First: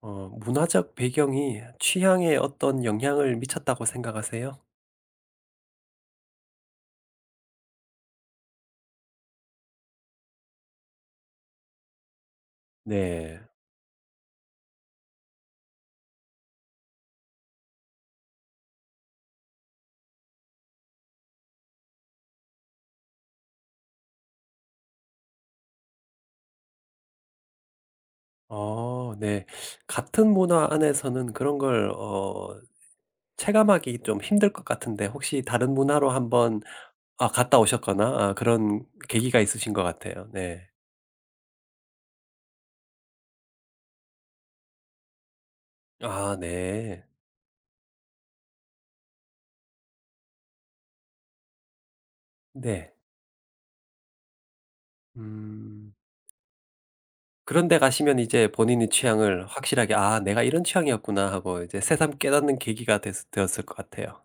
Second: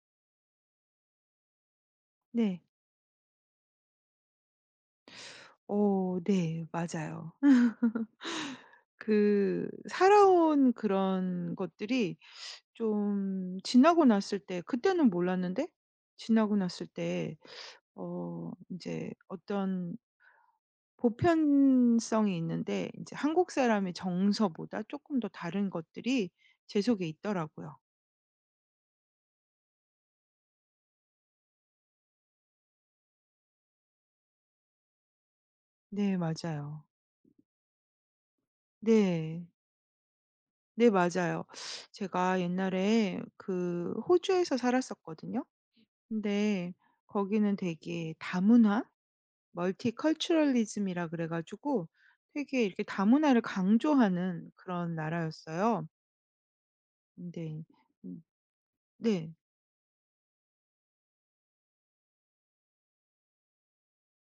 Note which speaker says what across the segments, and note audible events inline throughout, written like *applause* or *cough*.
Speaker 1: 문화적 배경이 취향에
Speaker 2: 네.
Speaker 1: 어떤 영향을 미쳤다고 생각하세요?
Speaker 2: 네. 맞아요. 그 살아온 그런 것들이
Speaker 1: 네.
Speaker 2: 좀 지나고 났을 때 그때는 몰랐는데 지나고 났을 때 인제 어떤 보편성이 있는데 인제 한국 사람의 정서보다 쪼끔 더 다른 것들이 제 속에 있더라고요.
Speaker 1: 네. 같은 문화 안에서는 그런 걸 체감하기 좀 힘들 것 같은데 혹시 다른 문화로
Speaker 2: 네
Speaker 1: 한번
Speaker 2: 맞아요.
Speaker 1: 갔다 오셨거나 그런 계기가
Speaker 2: 네.
Speaker 1: 있으신 것 같아요. 네.
Speaker 2: 네 맞아요. 제가 옛날에 그 호주에서 살았었거든요. 근데
Speaker 1: 네.
Speaker 2: 거기는 되게 다문화? 멀티컬처럴리즘이라 그래 가지고 되게 이렇게
Speaker 1: 네.
Speaker 2: 다문화를 강조하는 그런 나라였어요.
Speaker 1: 음.
Speaker 2: 근데
Speaker 1: 그런 데 가시면
Speaker 2: 음
Speaker 1: 이제 본인의
Speaker 2: 네.
Speaker 1: 취향을 확실하게 '아 내가 이런 취향이었구나.' 하고 이제 새삼 깨닫는 계기가 됐 되었을 것 같아요.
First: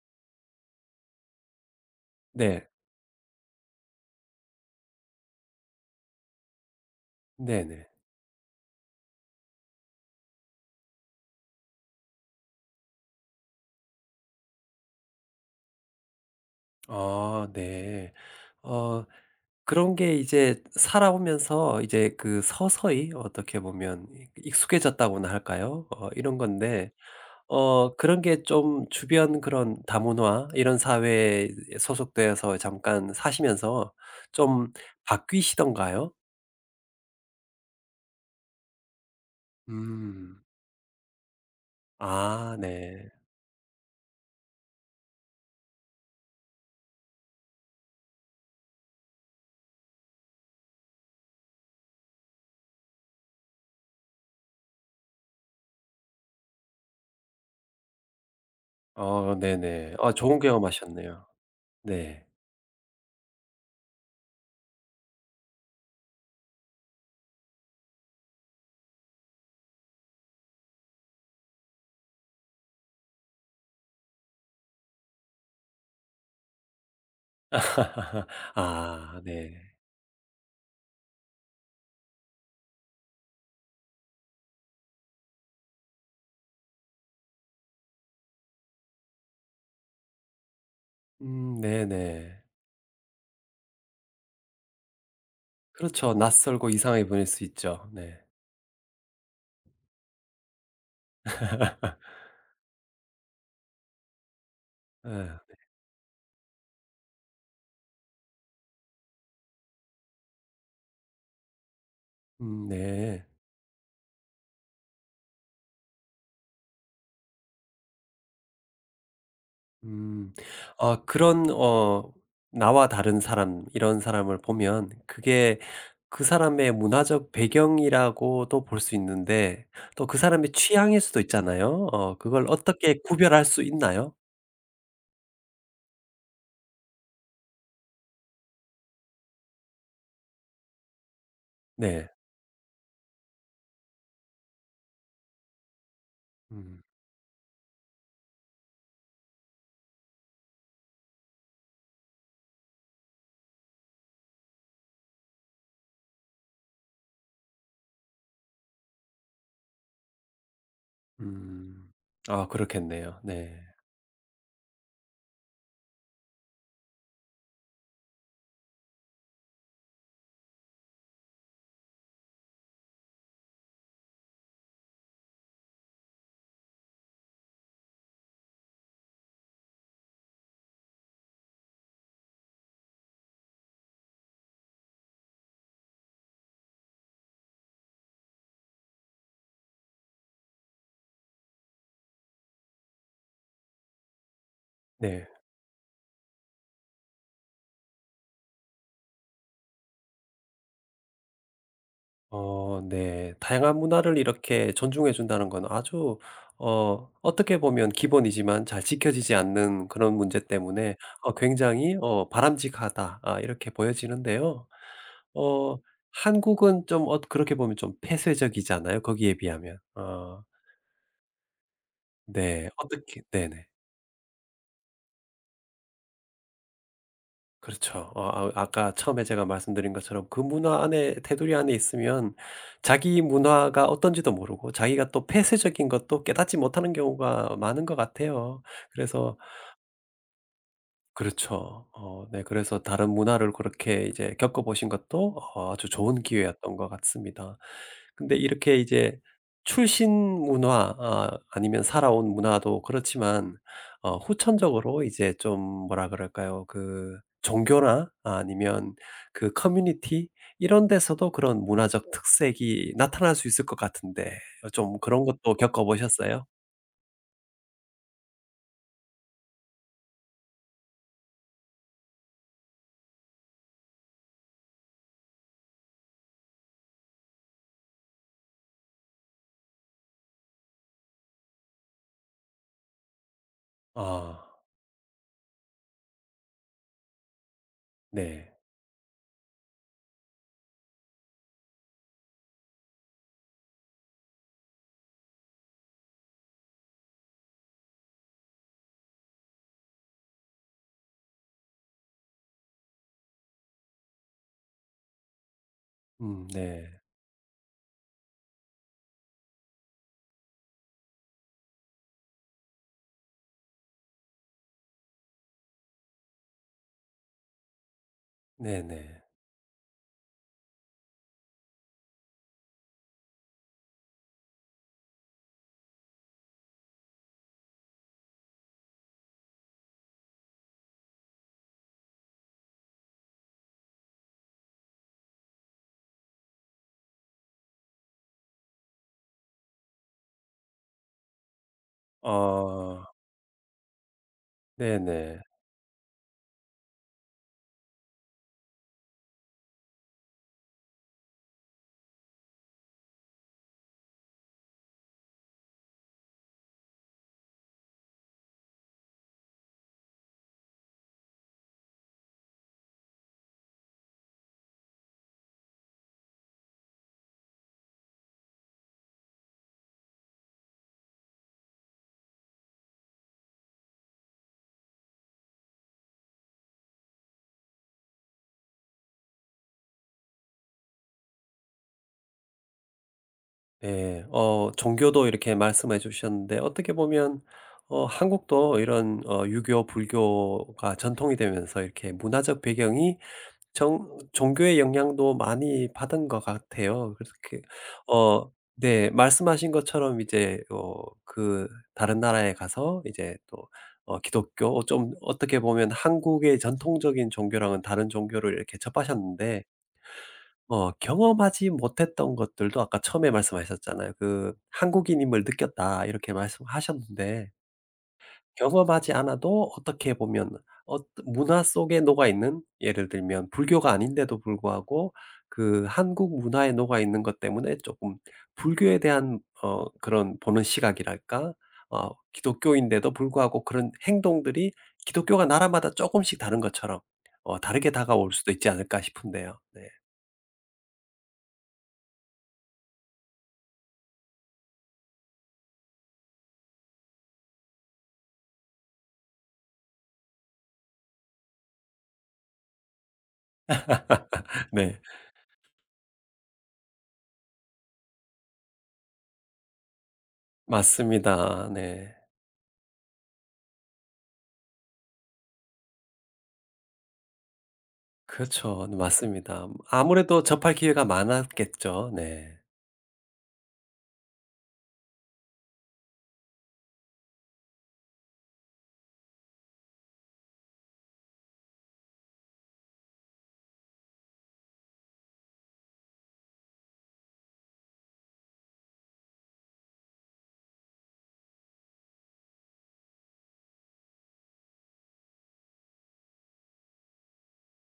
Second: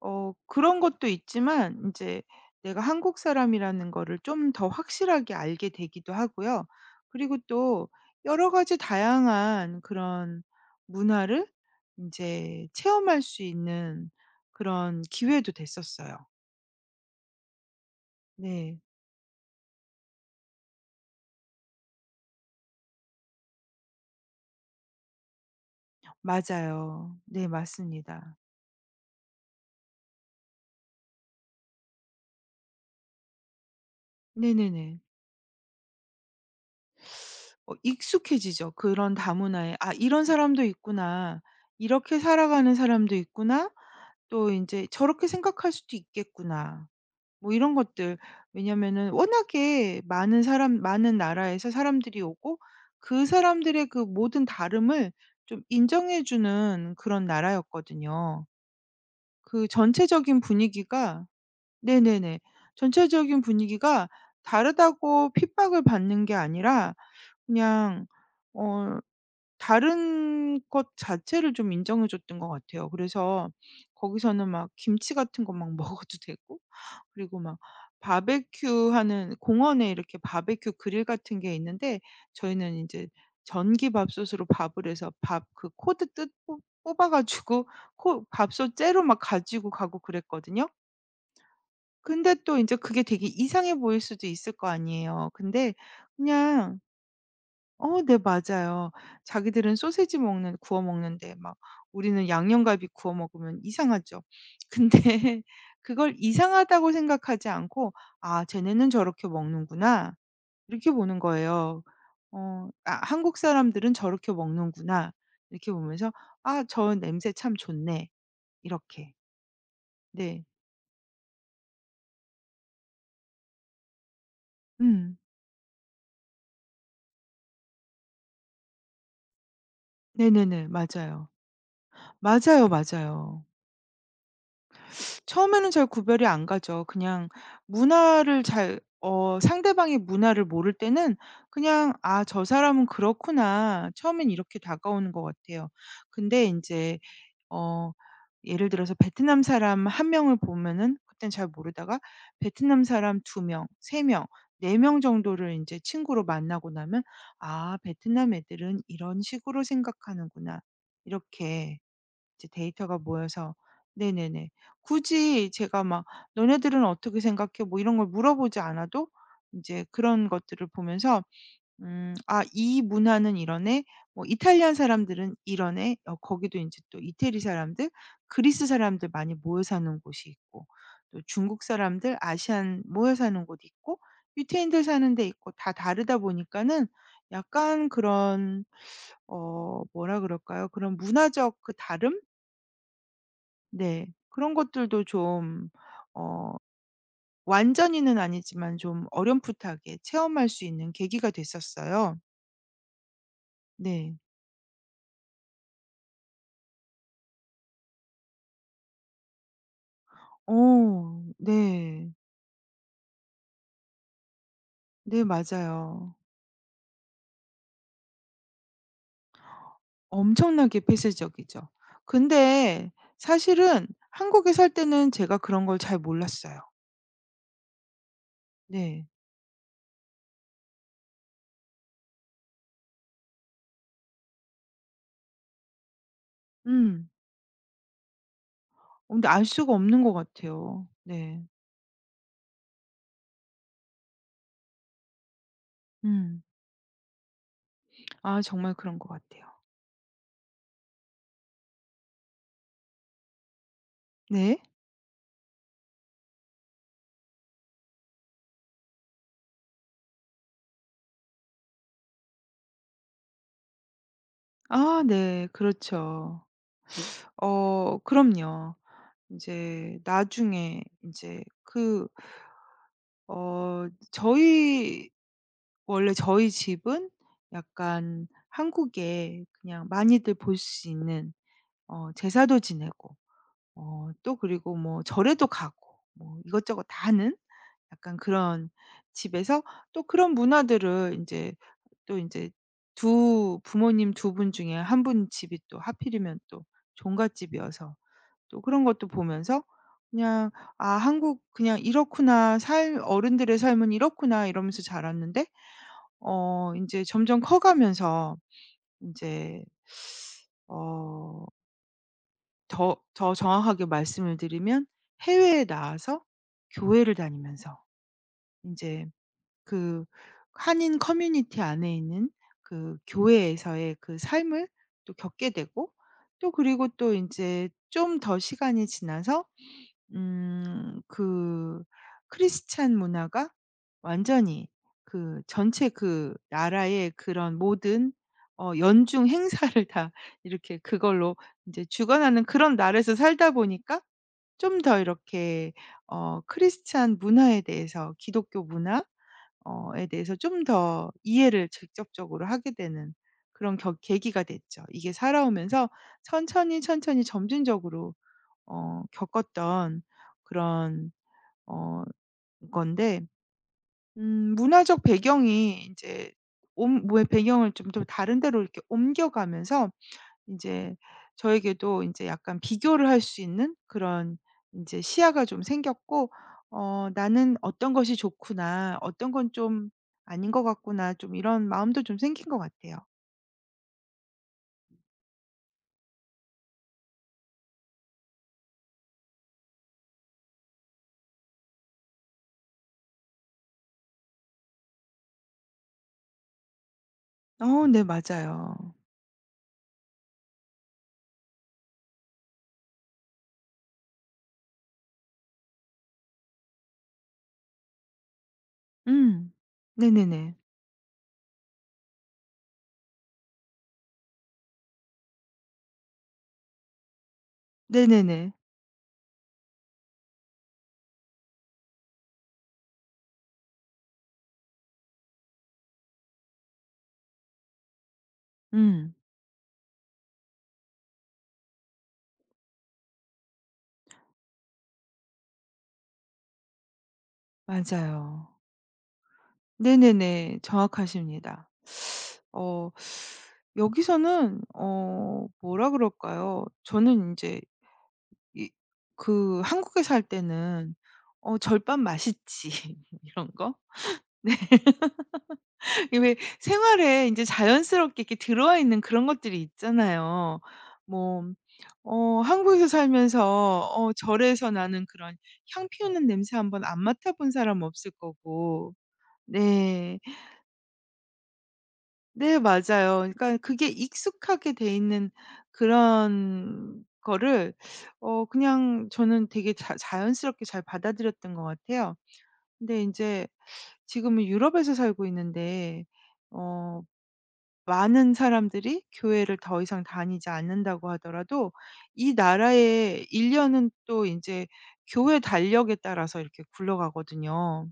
Speaker 2: 그런 것도 있지만 이제
Speaker 1: 네.
Speaker 2: 내가 한국 사람이라는 거를 좀 더 확실하게 알게 되기도 하고요. 그리고 또
Speaker 1: 네네.
Speaker 2: 여러 가지 다양한 그런 문화를 이제 체험할 수 있는 그런 기회도 됐었어요.
Speaker 1: 네.
Speaker 2: 네.
Speaker 1: 어 그런 게 이제 살아오면서 이제 그 서서히 어떻게 보면 익숙해졌다고나 할까요? 이런 건데
Speaker 2: 맞아요. 네
Speaker 1: 그런
Speaker 2: 맞습니다.
Speaker 1: 게 좀 주변 그런 다문화 이런 사회에 소속되어서 잠깐 사시면서 좀
Speaker 2: 네네네.
Speaker 1: 바뀌시던가요?
Speaker 2: 익숙해지죠. 그런 다문화에 '아 이런
Speaker 1: 음.
Speaker 2: 사람도 있구나. 이렇게 살아가는
Speaker 1: 네.
Speaker 2: 사람도 있구나. 또 이제 저렇게 생각할 수도 있겠구나.' 뭐 이런 것들. 왜냐면은 워낙에 많은 사람 많은 나라에서 사람들이 오고 그 사람들의 그 모든 다름을 좀 인정해 주는 그런 나라였거든요. 그
Speaker 1: 네네. 좋은
Speaker 2: 전체적인 분위기가.
Speaker 1: 경험하셨네요. 네.
Speaker 2: 네네네. 전체적인 분위기가 다르다고 핍박을 받는 게 아니라 그냥 어 다른 것 자체를 좀 인정해 줬던 것 같아요. 그래서 거기서는 막 김치 같은 거 막 *laughs* 먹어도 되고 그리고 막
Speaker 1: *laughs*
Speaker 2: 바베큐하는
Speaker 1: 네.
Speaker 2: 공원에 이렇게 바베큐 그릴 같은 게 있는데 저희는 이제 전기밥솥으로 밥을 해서 밥 그 코드 뜯 뽑 뽑아 가지고 코 밥솥 째로 막 가지고 가고 그랬거든요. 근데
Speaker 1: 네네.
Speaker 2: 또 인제 그게 되게 이상해 보일 수도 있을 거 아니에요. 근데
Speaker 1: 그렇죠. 낯설고
Speaker 2: 그냥
Speaker 1: 이상하게 보일 수 있죠.
Speaker 2: 네
Speaker 1: 네.
Speaker 2: 맞아요. 자기들은 소시지 먹는 구워 먹는데 막 우리는 양념갈비 구워 먹으면 이상하죠. *laughs* 근데
Speaker 1: 예.
Speaker 2: 그걸 이상하다고 생각하지 않고 '아 쟤네는 저렇게 먹는구나.' 이렇게 보는 거예요. '아
Speaker 1: 네.
Speaker 2: 한국 사람들은 저렇게 먹는구나.' 이렇게 보면서 '아 저 냄새 참 좋네.' 이렇게.
Speaker 1: 음.
Speaker 2: 네.
Speaker 1: 그런 나와 다른 사람 이런 사람을 보면
Speaker 2: 음.
Speaker 1: 그게 그 사람의 문화적 배경이라고도 볼 수 있는데 또 그 사람의
Speaker 2: 네네네.
Speaker 1: 취향일 수도
Speaker 2: 맞아요.
Speaker 1: 있잖아요. 그걸
Speaker 2: 맞아요,
Speaker 1: 어떻게 구별할
Speaker 2: 맞아요.
Speaker 1: 수 있나요?
Speaker 2: 처음에는 잘 구별이 안 가죠. 그냥 문화를 잘 상대방의 문화를 모를 때는 그냥
Speaker 1: 네.
Speaker 2: '아 저 사람은 그렇구나.' 처음엔 이렇게 다가오는 것 같아요. 근데 이
Speaker 1: 음.
Speaker 2: 제 어 예를 들어서 베트남 사람 한 명을 보면은 그땐 잘 모르다가 베트남 사람 두 명, 세 명, 네 명 정도를 이제 친구로 만나고 나면 '아 베트남 애들은 이런 식으로 생각하는구나.' 이렇게
Speaker 1: 음.
Speaker 2: 이제 데이터가
Speaker 1: 그렇겠네요.
Speaker 2: 모여서.
Speaker 1: 네.
Speaker 2: 네네네. 굳이 제가 막 "너네들은 어떻게 생각해?" 뭐 이런 걸 물어보지 않아도 인제 그런 것들을 보면서 '아 이 문화는 이러네. 뭐 이탈리안 사람들은 이러네.' 거기도 인제 또 이태리 사람들, 그리스 사람들 많이 모여 사는 곳이 있고 또 중국 사람들, 아시안 모여 사는 곳 있고 유태인들 사는 데 있고 다 다르다 보니까는 약간 그런 뭐라 그럴까요? 그런 문화적 그 다름? 네. 그런 것들도
Speaker 1: 네.
Speaker 2: 좀 어 완전히는 아니지만 좀 어렴풋하게 체험할 수 있는 계기가 됐었어요.
Speaker 1: 네. 다양한
Speaker 2: 네.
Speaker 1: 문화를 이렇게 존중해 준다는 건 아주 어떻게 보면 기본이지만 잘 지켜지지 않는 그런 문제 때문에
Speaker 2: 어
Speaker 1: 굉장히
Speaker 2: 네.
Speaker 1: '바람직하다.' 이렇게 보여지는데요.
Speaker 2: 네
Speaker 1: 어
Speaker 2: 맞아요.
Speaker 1: 한국은 좀 그렇게 보면 좀 폐쇄적이잖아요 거기에 비하면.
Speaker 2: 엄청나게 폐쇄적이죠.
Speaker 1: 네.
Speaker 2: 근데
Speaker 1: 어떻게 네네.
Speaker 2: 사실은 한국에 살 때는 제가 그런 걸 잘 몰랐어요.
Speaker 1: 그렇죠. 아까
Speaker 2: 네.
Speaker 1: 처음에 제가 말씀드린 것처럼 그 문화 안에 테두리 안에 있으면 자기 문화가 어떤지도 모르고 자기가 또 폐쇄적인 것도 깨닫지 못하는
Speaker 2: 음.
Speaker 1: 경우가 많은 것 같아요.
Speaker 2: 근데
Speaker 1: 그래서
Speaker 2: 알 수가 없는 것 같아요. 네.
Speaker 1: 그렇죠. 네 그래서 다른 문화를 그렇게 이제 겪어 보신 것도 아주 좋은
Speaker 2: 음.
Speaker 1: 기회였던 것 같습니다. 근데
Speaker 2: 아 정말
Speaker 1: 이렇게
Speaker 2: 그런 것
Speaker 1: 이제
Speaker 2: 같아요.
Speaker 1: 출신 문화 아니면 살아온 문화도 그렇지만
Speaker 2: 네.
Speaker 1: 후천적으로 이제 좀 뭐라 그럴까요? 그 종교나 아니면 그 커뮤니티 이런 데서도 그런 문화적 특색이 나타날 수 있을 것 같은데 좀
Speaker 2: 아
Speaker 1: 그런
Speaker 2: 네.
Speaker 1: 것도 겪어
Speaker 2: 그렇죠.
Speaker 1: 보셨어요?
Speaker 2: 그럼요. 이제 나중에 이제 그 어 저희 원래 저희 집은 약간 한국에 그냥 많이들 볼 수 있는 제사도 지내고 또
Speaker 1: 아
Speaker 2: 그리고 뭐 절에도 가고 뭐 이것저것 다 하는 약간
Speaker 1: 네.
Speaker 2: 그런 집에서 또 그런 문화들을 이제 또 이제 두 부모님 두 분 중에 한 분 집이 또 하필이면 또 종갓집이어서 또 그런 것도 보면서 그냥 '아 한국 그냥 이렇구나. 삶 어른들의 삶은 이렇구나.' 이러면서 자랐는데
Speaker 1: 네.
Speaker 2: 인제 점점 커 가면서 인제 어 더 정확하게 말씀을 드리면 해외에 나와서 교회를 다니면서 인제
Speaker 1: 네네.
Speaker 2: 그 한인 커뮤니티 안에 있는 그 교회에서의 그 삶을 또 겪게 되고 또 그리고 또 인제 좀 더 시간이 지나서 그 크리스찬 문화가 완전히 그 전체 그 나라의 그런 모든 연중 행사를 다 *laughs* 이렇게 그걸로 이제 주관하는 그런
Speaker 1: 어.
Speaker 2: 나라에서 살다 보니까 좀 더
Speaker 1: 네네.
Speaker 2: 이렇게 크리스찬 문화에 대해서 기독교 문화 어에 대해서 좀 더 이해를 직접적으로 하게 되는 그런 겨 계기가 됐죠. 이게 살아오면서 천천히, 천천히 점진적으로 겪었던 그런 어 건데 문화적 배경이 이제 옴 뭐의 배경을 좀 좀 다른 데로 이렇게 옮겨가면서 이제 저에게도 이제 약간 비교를 할 수 있는 그런 이제 시야가 좀 생겼고 '나는 어떤 것이 좋구나. 어떤 건 좀 아닌 것 같구나.' 좀 이런 마음도 좀 생긴 것 같아요.
Speaker 1: 예. 종교도 이렇게 말씀해 주셨는데 어떻게 보면 한국도 이런 유교, 불교가 전통이 되면서 이렇게 문화적 배경이 정 종교의 영향도 많이 받은 것 같아요. 그래서 그
Speaker 2: 어 네
Speaker 1: 어
Speaker 2: 맞아요.
Speaker 1: 네 말씀하신 것처럼 이제 그 다른 나라에 가서 이제 또 기독교 좀 어떻게 보면 한국의 전통적인 종교랑은 다른 종교를 이렇게
Speaker 2: 음.
Speaker 1: 접하셨는데
Speaker 2: 네네네.
Speaker 1: 경험하지 못했던 것들도 아까 처음에 말씀하셨잖아요. 그 "한국인임을 느꼈다." 이렇게 말씀하셨는데
Speaker 2: 네네네.
Speaker 1: 경험하지 않아도 어떻게 보면 어 문화 속에 녹아 있는 예를 들면 불교가 아닌데도 불구하고 그 한국 문화에 녹아 있는 것 때문에 조금 불교에
Speaker 2: 음.
Speaker 1: 대한 그런 보는 시각이랄까? 기독교인데도 불구하고 그런 행동들이 기독교가 나라마다 조금씩 다른 것처럼 다르게 다가올 수도
Speaker 2: 맞아요.
Speaker 1: 있지 않을까 싶은데요. 네.
Speaker 2: 네네네. 정확하십니다. 어 여기서는 뭐라 그럴까요? 저는 이제 이 그 한국에 살 때는 절밥 맛있지 *laughs* 이런 거?
Speaker 1: *laughs* 네.
Speaker 2: *laughs* 이게 왜 생활에 이제 자연스럽게 이렇게 들어와 있는 그런 것들이 있잖아요. 뭐
Speaker 1: 맞습니다. 네.
Speaker 2: 한국에서 살면서 절에서 나는 그런 향 피우는 냄새 한번 안 맡아 본 사람 없을
Speaker 1: 그렇죠.
Speaker 2: 거고.
Speaker 1: 네, 맞습니다.
Speaker 2: 네.
Speaker 1: 아무래도 접할 기회가 많았겠죠.
Speaker 2: 네
Speaker 1: 네.
Speaker 2: 맞아요. 그러니까 그게 익숙하게 돼 있는 그런 거를 그냥 저는 되게 자 자연스럽게 잘 받아들였던 것 같아요. 근데 이제 지금은 유럽에서 살고 있는데 어 많은 사람들이 교회를 더 이상 다니지 않는다고 하더라도 이 나라의 일 년은 또 이제 교회 달력에 따라서 이렇게 굴러가거든요.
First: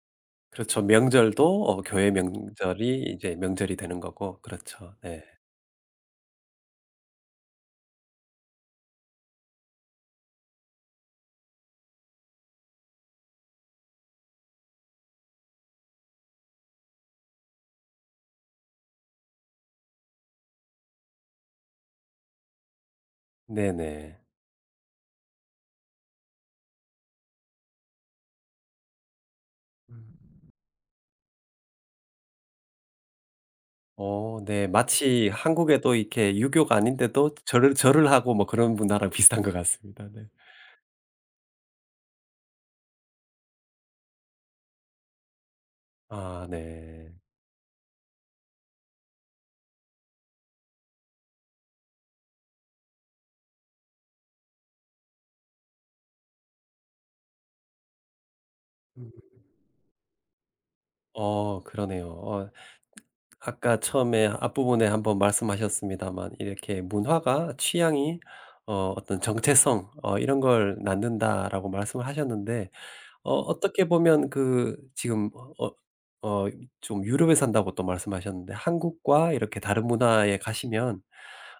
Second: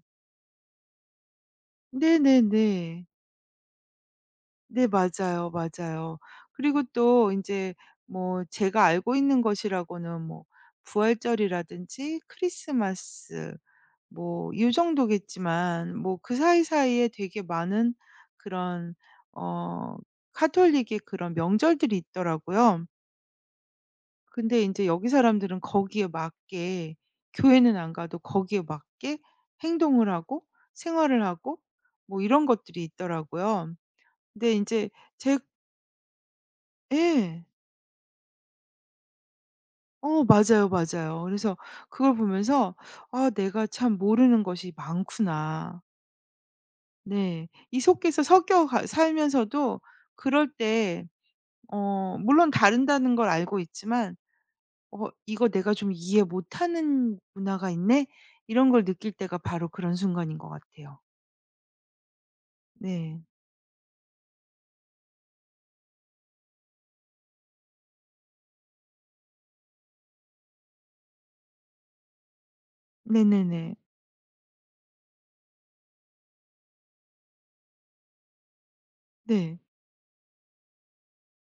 Speaker 1: 그렇죠. 명절도 교회
Speaker 2: 네네네.
Speaker 1: 명절이 이제 명절이 되는 거고.
Speaker 2: 네
Speaker 1: 그렇죠. 네.
Speaker 2: 맞아요, 맞아요. 그리고 또 인제 뭐 제가 알고 있는 것이라고는 뭐 부활절이라든지 크리스마스 뭐 요 정도겠지만 뭐 그 사이사이에 되게 많은 그런 어 가톨릭의 그런 명절들이 있더라고요.
Speaker 1: 네네.
Speaker 2: 근데 인제 여기 사람들은 거기에 맞게 교회는 안 가도 거기에 맞게 행동을
Speaker 1: 음.
Speaker 2: 하고 생활을 하고 뭐 이런 것들이 있더라고요. 근데
Speaker 1: 네.
Speaker 2: 인제
Speaker 1: 마치
Speaker 2: 제
Speaker 1: 한국에도 이렇게 유교가 아닌데도
Speaker 2: 예.
Speaker 1: 절을 하고 뭐 그런 문화랑 *laughs* 비슷한 것 같습니다. 네.
Speaker 2: 맞아요, 맞아요. 그래서 그걸 보면서 '아 내가 참 모르는 것이 많구나.'
Speaker 1: 네.
Speaker 2: 네. 이 속에서 섞여 가 살면서도 그럴 때 물론 다른다는 걸 알고 있지만 '어 이거 내가 좀 이해 못하는 문화가 있네.' 이런 걸 느낄 때가 바로 그런 순간인 것 같아요.
Speaker 1: 그러네요.
Speaker 2: 네.
Speaker 1: 아까 처음에 앞부분에 한번 말씀하셨습니다만 이렇게 문화가 취향이 어떤 정체성 이런 걸 낳는다라고 말씀을 하셨는데
Speaker 2: 네네네.
Speaker 1: 어떻게 보면 그 지금 어어 어, 좀 유럽에 산다고 또 말씀하셨는데 한국과
Speaker 2: 네.
Speaker 1: 이렇게 다른 문화에 가시면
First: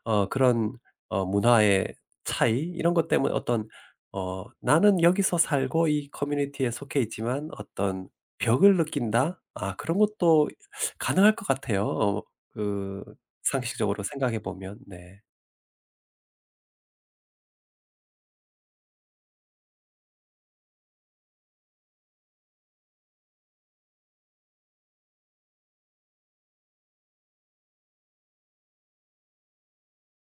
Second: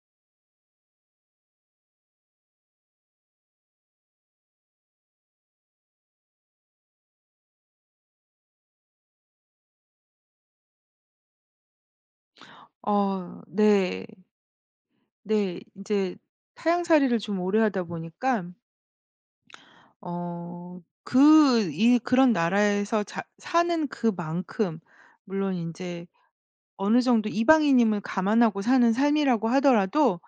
Speaker 1: 그런 문화의 차이 이런 것 때문에 어떤 '나는 여기서 살고 이 커뮤니티에 속해 있지만 어떤 벽을 느낀다.' 그런 것도 가능할 것 같아요. 그
Speaker 2: 어
Speaker 1: 상식적으로
Speaker 2: 네.
Speaker 1: 생각해 보면. 네.
Speaker 2: 네. 이제 타향살이를 좀 오래 하다 보니까 그 이 그런 나라에서 자 사는 그만큼 물론 이제 어느 정도 이방인임을 감안하고 사는 삶이라고 하더라도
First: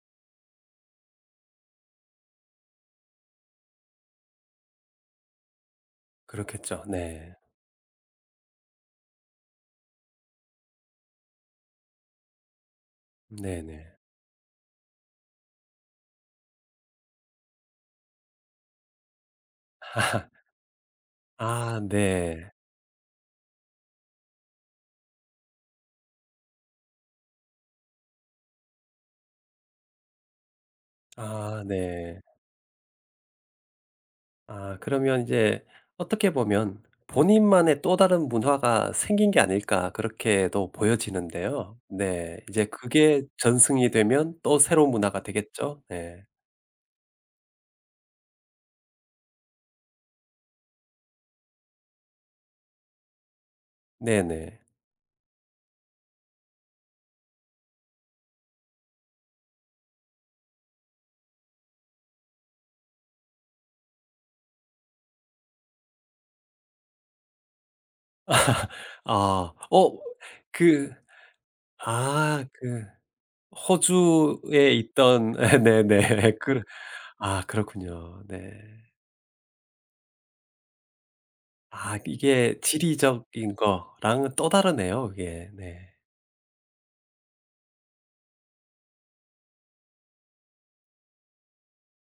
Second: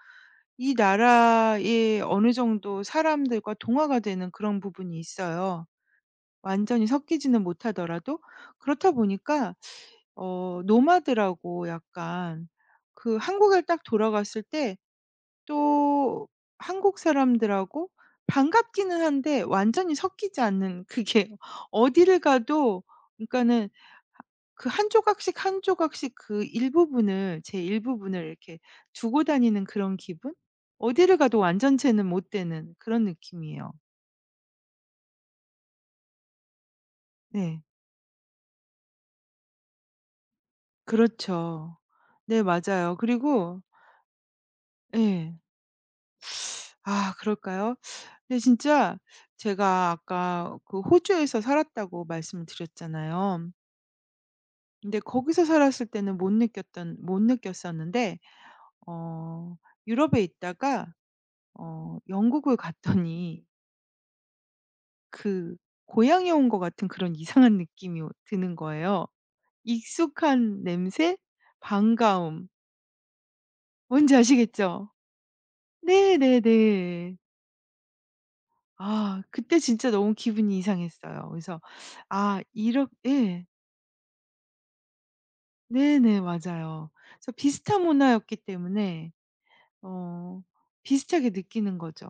Speaker 2: 이 나라의 어느 정도 사람들과 동화가 되는 그런 부분이 있어요.
Speaker 1: 그렇겠죠.
Speaker 2: 완전히
Speaker 1: 네.
Speaker 2: 섞이지는 못하더라도 그렇다 보니까 노마드라고 약간 그 한국을 딱
Speaker 1: 네네.
Speaker 2: 돌아갔을 때 또 한국 사람들하고 반갑기는 한데 완전히
Speaker 1: *laughs*
Speaker 2: 섞이지 않는 그게 *laughs* 어디를
Speaker 1: 네.
Speaker 2: 가도, 그러니까는 그 한 조각씩, 한 조각씩 그 일부분을 제 일부분을 이렇게 두고 다니는 그런 기분? 어디를 가도 완전체는
Speaker 1: 네.
Speaker 2: 못 되는 그런 느낌이에요.
Speaker 1: 그러면 이제 어떻게 보면
Speaker 2: 네.
Speaker 1: 본인만의 또 다른 문화가 생긴 게 아닐까 그렇게도
Speaker 2: 그렇죠.
Speaker 1: 보여지는데요. 네.
Speaker 2: 네
Speaker 1: 이제
Speaker 2: 맞아요.
Speaker 1: 그게
Speaker 2: 그리고
Speaker 1: 전승이 되면 또 새로운 문화가
Speaker 2: 예.
Speaker 1: 되겠죠? 네.
Speaker 2: 아 그럴까요? 근데 진짜 제가 아까 그 호주에서 살았다고 말씀을 드렸잖아요.
Speaker 1: 네네.
Speaker 2: 근데 거기서 살았을 때는 못 느꼈었는데 어 유럽에 있다가 영국을 갔더니 그 고향에 온 것 같은 그런 이상한 느낌이 오 드는
Speaker 1: *laughs*
Speaker 2: 거예요.
Speaker 1: 아.
Speaker 2: 익숙한
Speaker 1: 그
Speaker 2: 냄새, 반가움.
Speaker 1: 그
Speaker 2: 뭔지
Speaker 1: 호주에
Speaker 2: 아시겠죠?
Speaker 1: 있던 *laughs* 네네.
Speaker 2: 네네네.
Speaker 1: 그 그렇군요. 네.
Speaker 2: 아 그때 진짜 너무 기분이 이상했어요. 그래서 아
Speaker 1: 이게
Speaker 2: 이렇 예.
Speaker 1: 지리적인 거랑은 또 다르네요 그게. 네.
Speaker 2: 네네. 맞아요. 그래서 비슷한 문화였기 때문에 어 비슷하게 느끼는 거죠.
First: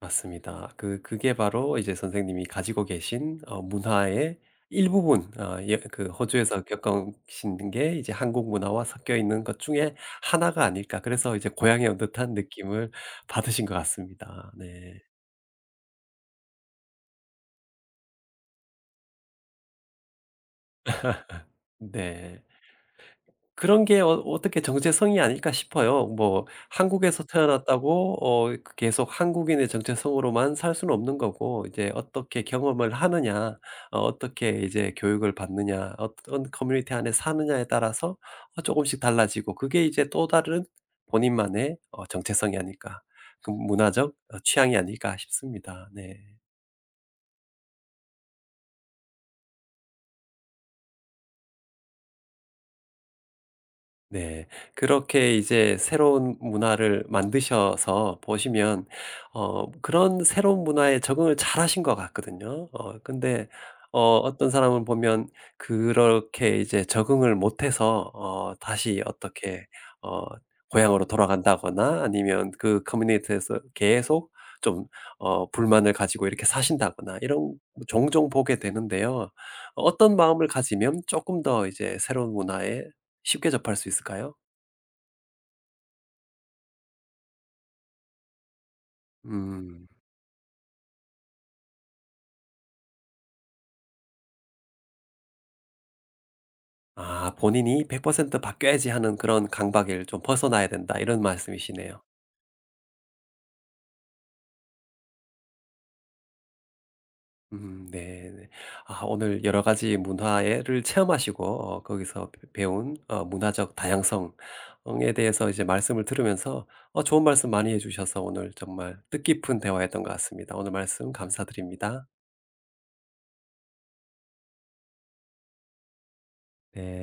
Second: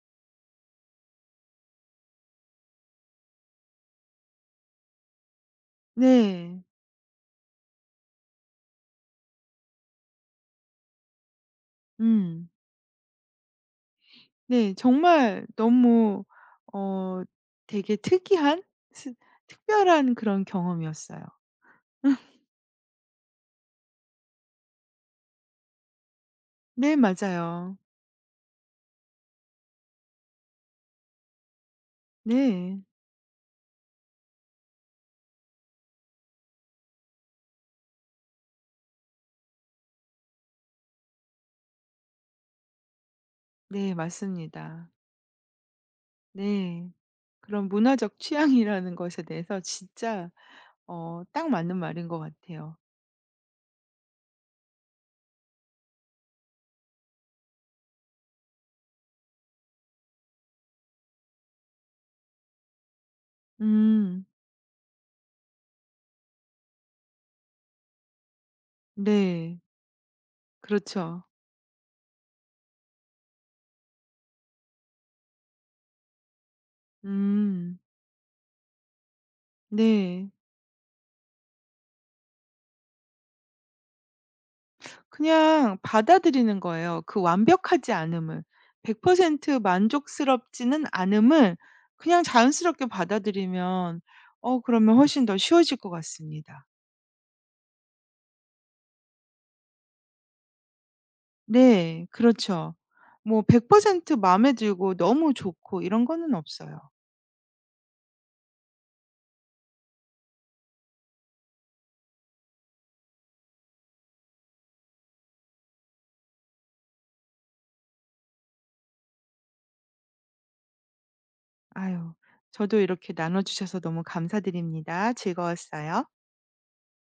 Speaker 1: 맞습니다. 그게 바로 이제 선생님이 가지고 계신 문화의 일부분 예 그
Speaker 2: 네.
Speaker 1: 호주에서 겪으신 게 이제 한국 문화와 섞여 있는 것 중에 하나가 아닐까. 그래서 이제 고향에 온 듯한
Speaker 2: 음.
Speaker 1: 느낌을 받으신 것 같습니다.
Speaker 2: 네.
Speaker 1: 네.
Speaker 2: 정말 너무 어 되게 특이한 스 특별한 그런 경험이었어요. *laughs*
Speaker 1: 네. 그런 게 어떻게 정체성이 아닐까 싶어요. 뭐
Speaker 2: 네
Speaker 1: 한국에서
Speaker 2: 맞아요.
Speaker 1: 태어났다고 그 계속 한국인의 정체성으로만 살 수는 없는 거고 이제 어떻게
Speaker 2: 네.
Speaker 1: 경험을 하느냐, 어떻게 이제 교육을 받느냐, 어떤 커뮤니티 안에 사느냐에 따라서 어금씩 달라지고 그게 이제 또 다른 본인만의 정체성이 아닐까. 그
Speaker 2: 네
Speaker 1: 문화적 취향이
Speaker 2: 맞습니다.
Speaker 1: 아닐까 싶습니다. 네.
Speaker 2: 네. 그런 문화적 취향이라는 것에 대해서 진짜 딱 맞는 말인 것 같아요.
Speaker 1: 네. 그렇게 이제 새로운 문화를 만드셔서 보시면 그런 새로운 문화에 적응을 잘하신 것 같거든요. 근데
Speaker 2: 음.
Speaker 1: 어떤 사람은 보면 그렇게 이제 적응을 못해서 다시
Speaker 2: 네.
Speaker 1: 어떻게 어 고향으로
Speaker 2: 그렇죠.
Speaker 1: 돌아간다거나 아니면 그 커뮤니티에서 계속 좀 불만을 가지고 이렇게 사신다거나 이런
Speaker 2: 음.
Speaker 1: 종종 보게 되는데요. 어떤
Speaker 2: 네.
Speaker 1: 마음을 가지면 조금 더 이제 새로운 문화에 쉽게 접할 수 있을까요?
Speaker 2: 그냥 받아들이는 거예요. 그 완벽하지 않음을. 100%
Speaker 1: 음.
Speaker 2: 만족스럽지는 않음을 그냥 자연스럽게 받아들이면 그러면 훨씬 더 쉬워질 것 같습니다.
Speaker 1: 본인이 100% 바뀌어야지 하는 그런 강박을 좀 벗어나야 된다 이런 말씀이시네요.
Speaker 2: 네. 그렇죠. 뭐 100% 마음에 들고 너무 좋고 이런 거는 없어요.
Speaker 1: 네네. 오늘 여러 가지 문화를 체험하시고 거기서 배 배운 문화적 다양성 에 대해서 이제 말씀을 들으면서 좋은 말씀 많이 해 주셔서 오늘 정말 뜻깊은 대화였던 것 같습니다. 오늘 말씀 감사드립니다.
Speaker 2: 아유. 저도 이렇게 나눠 주셔서 너무 감사드립니다. 즐거웠어요.
Speaker 1: 네.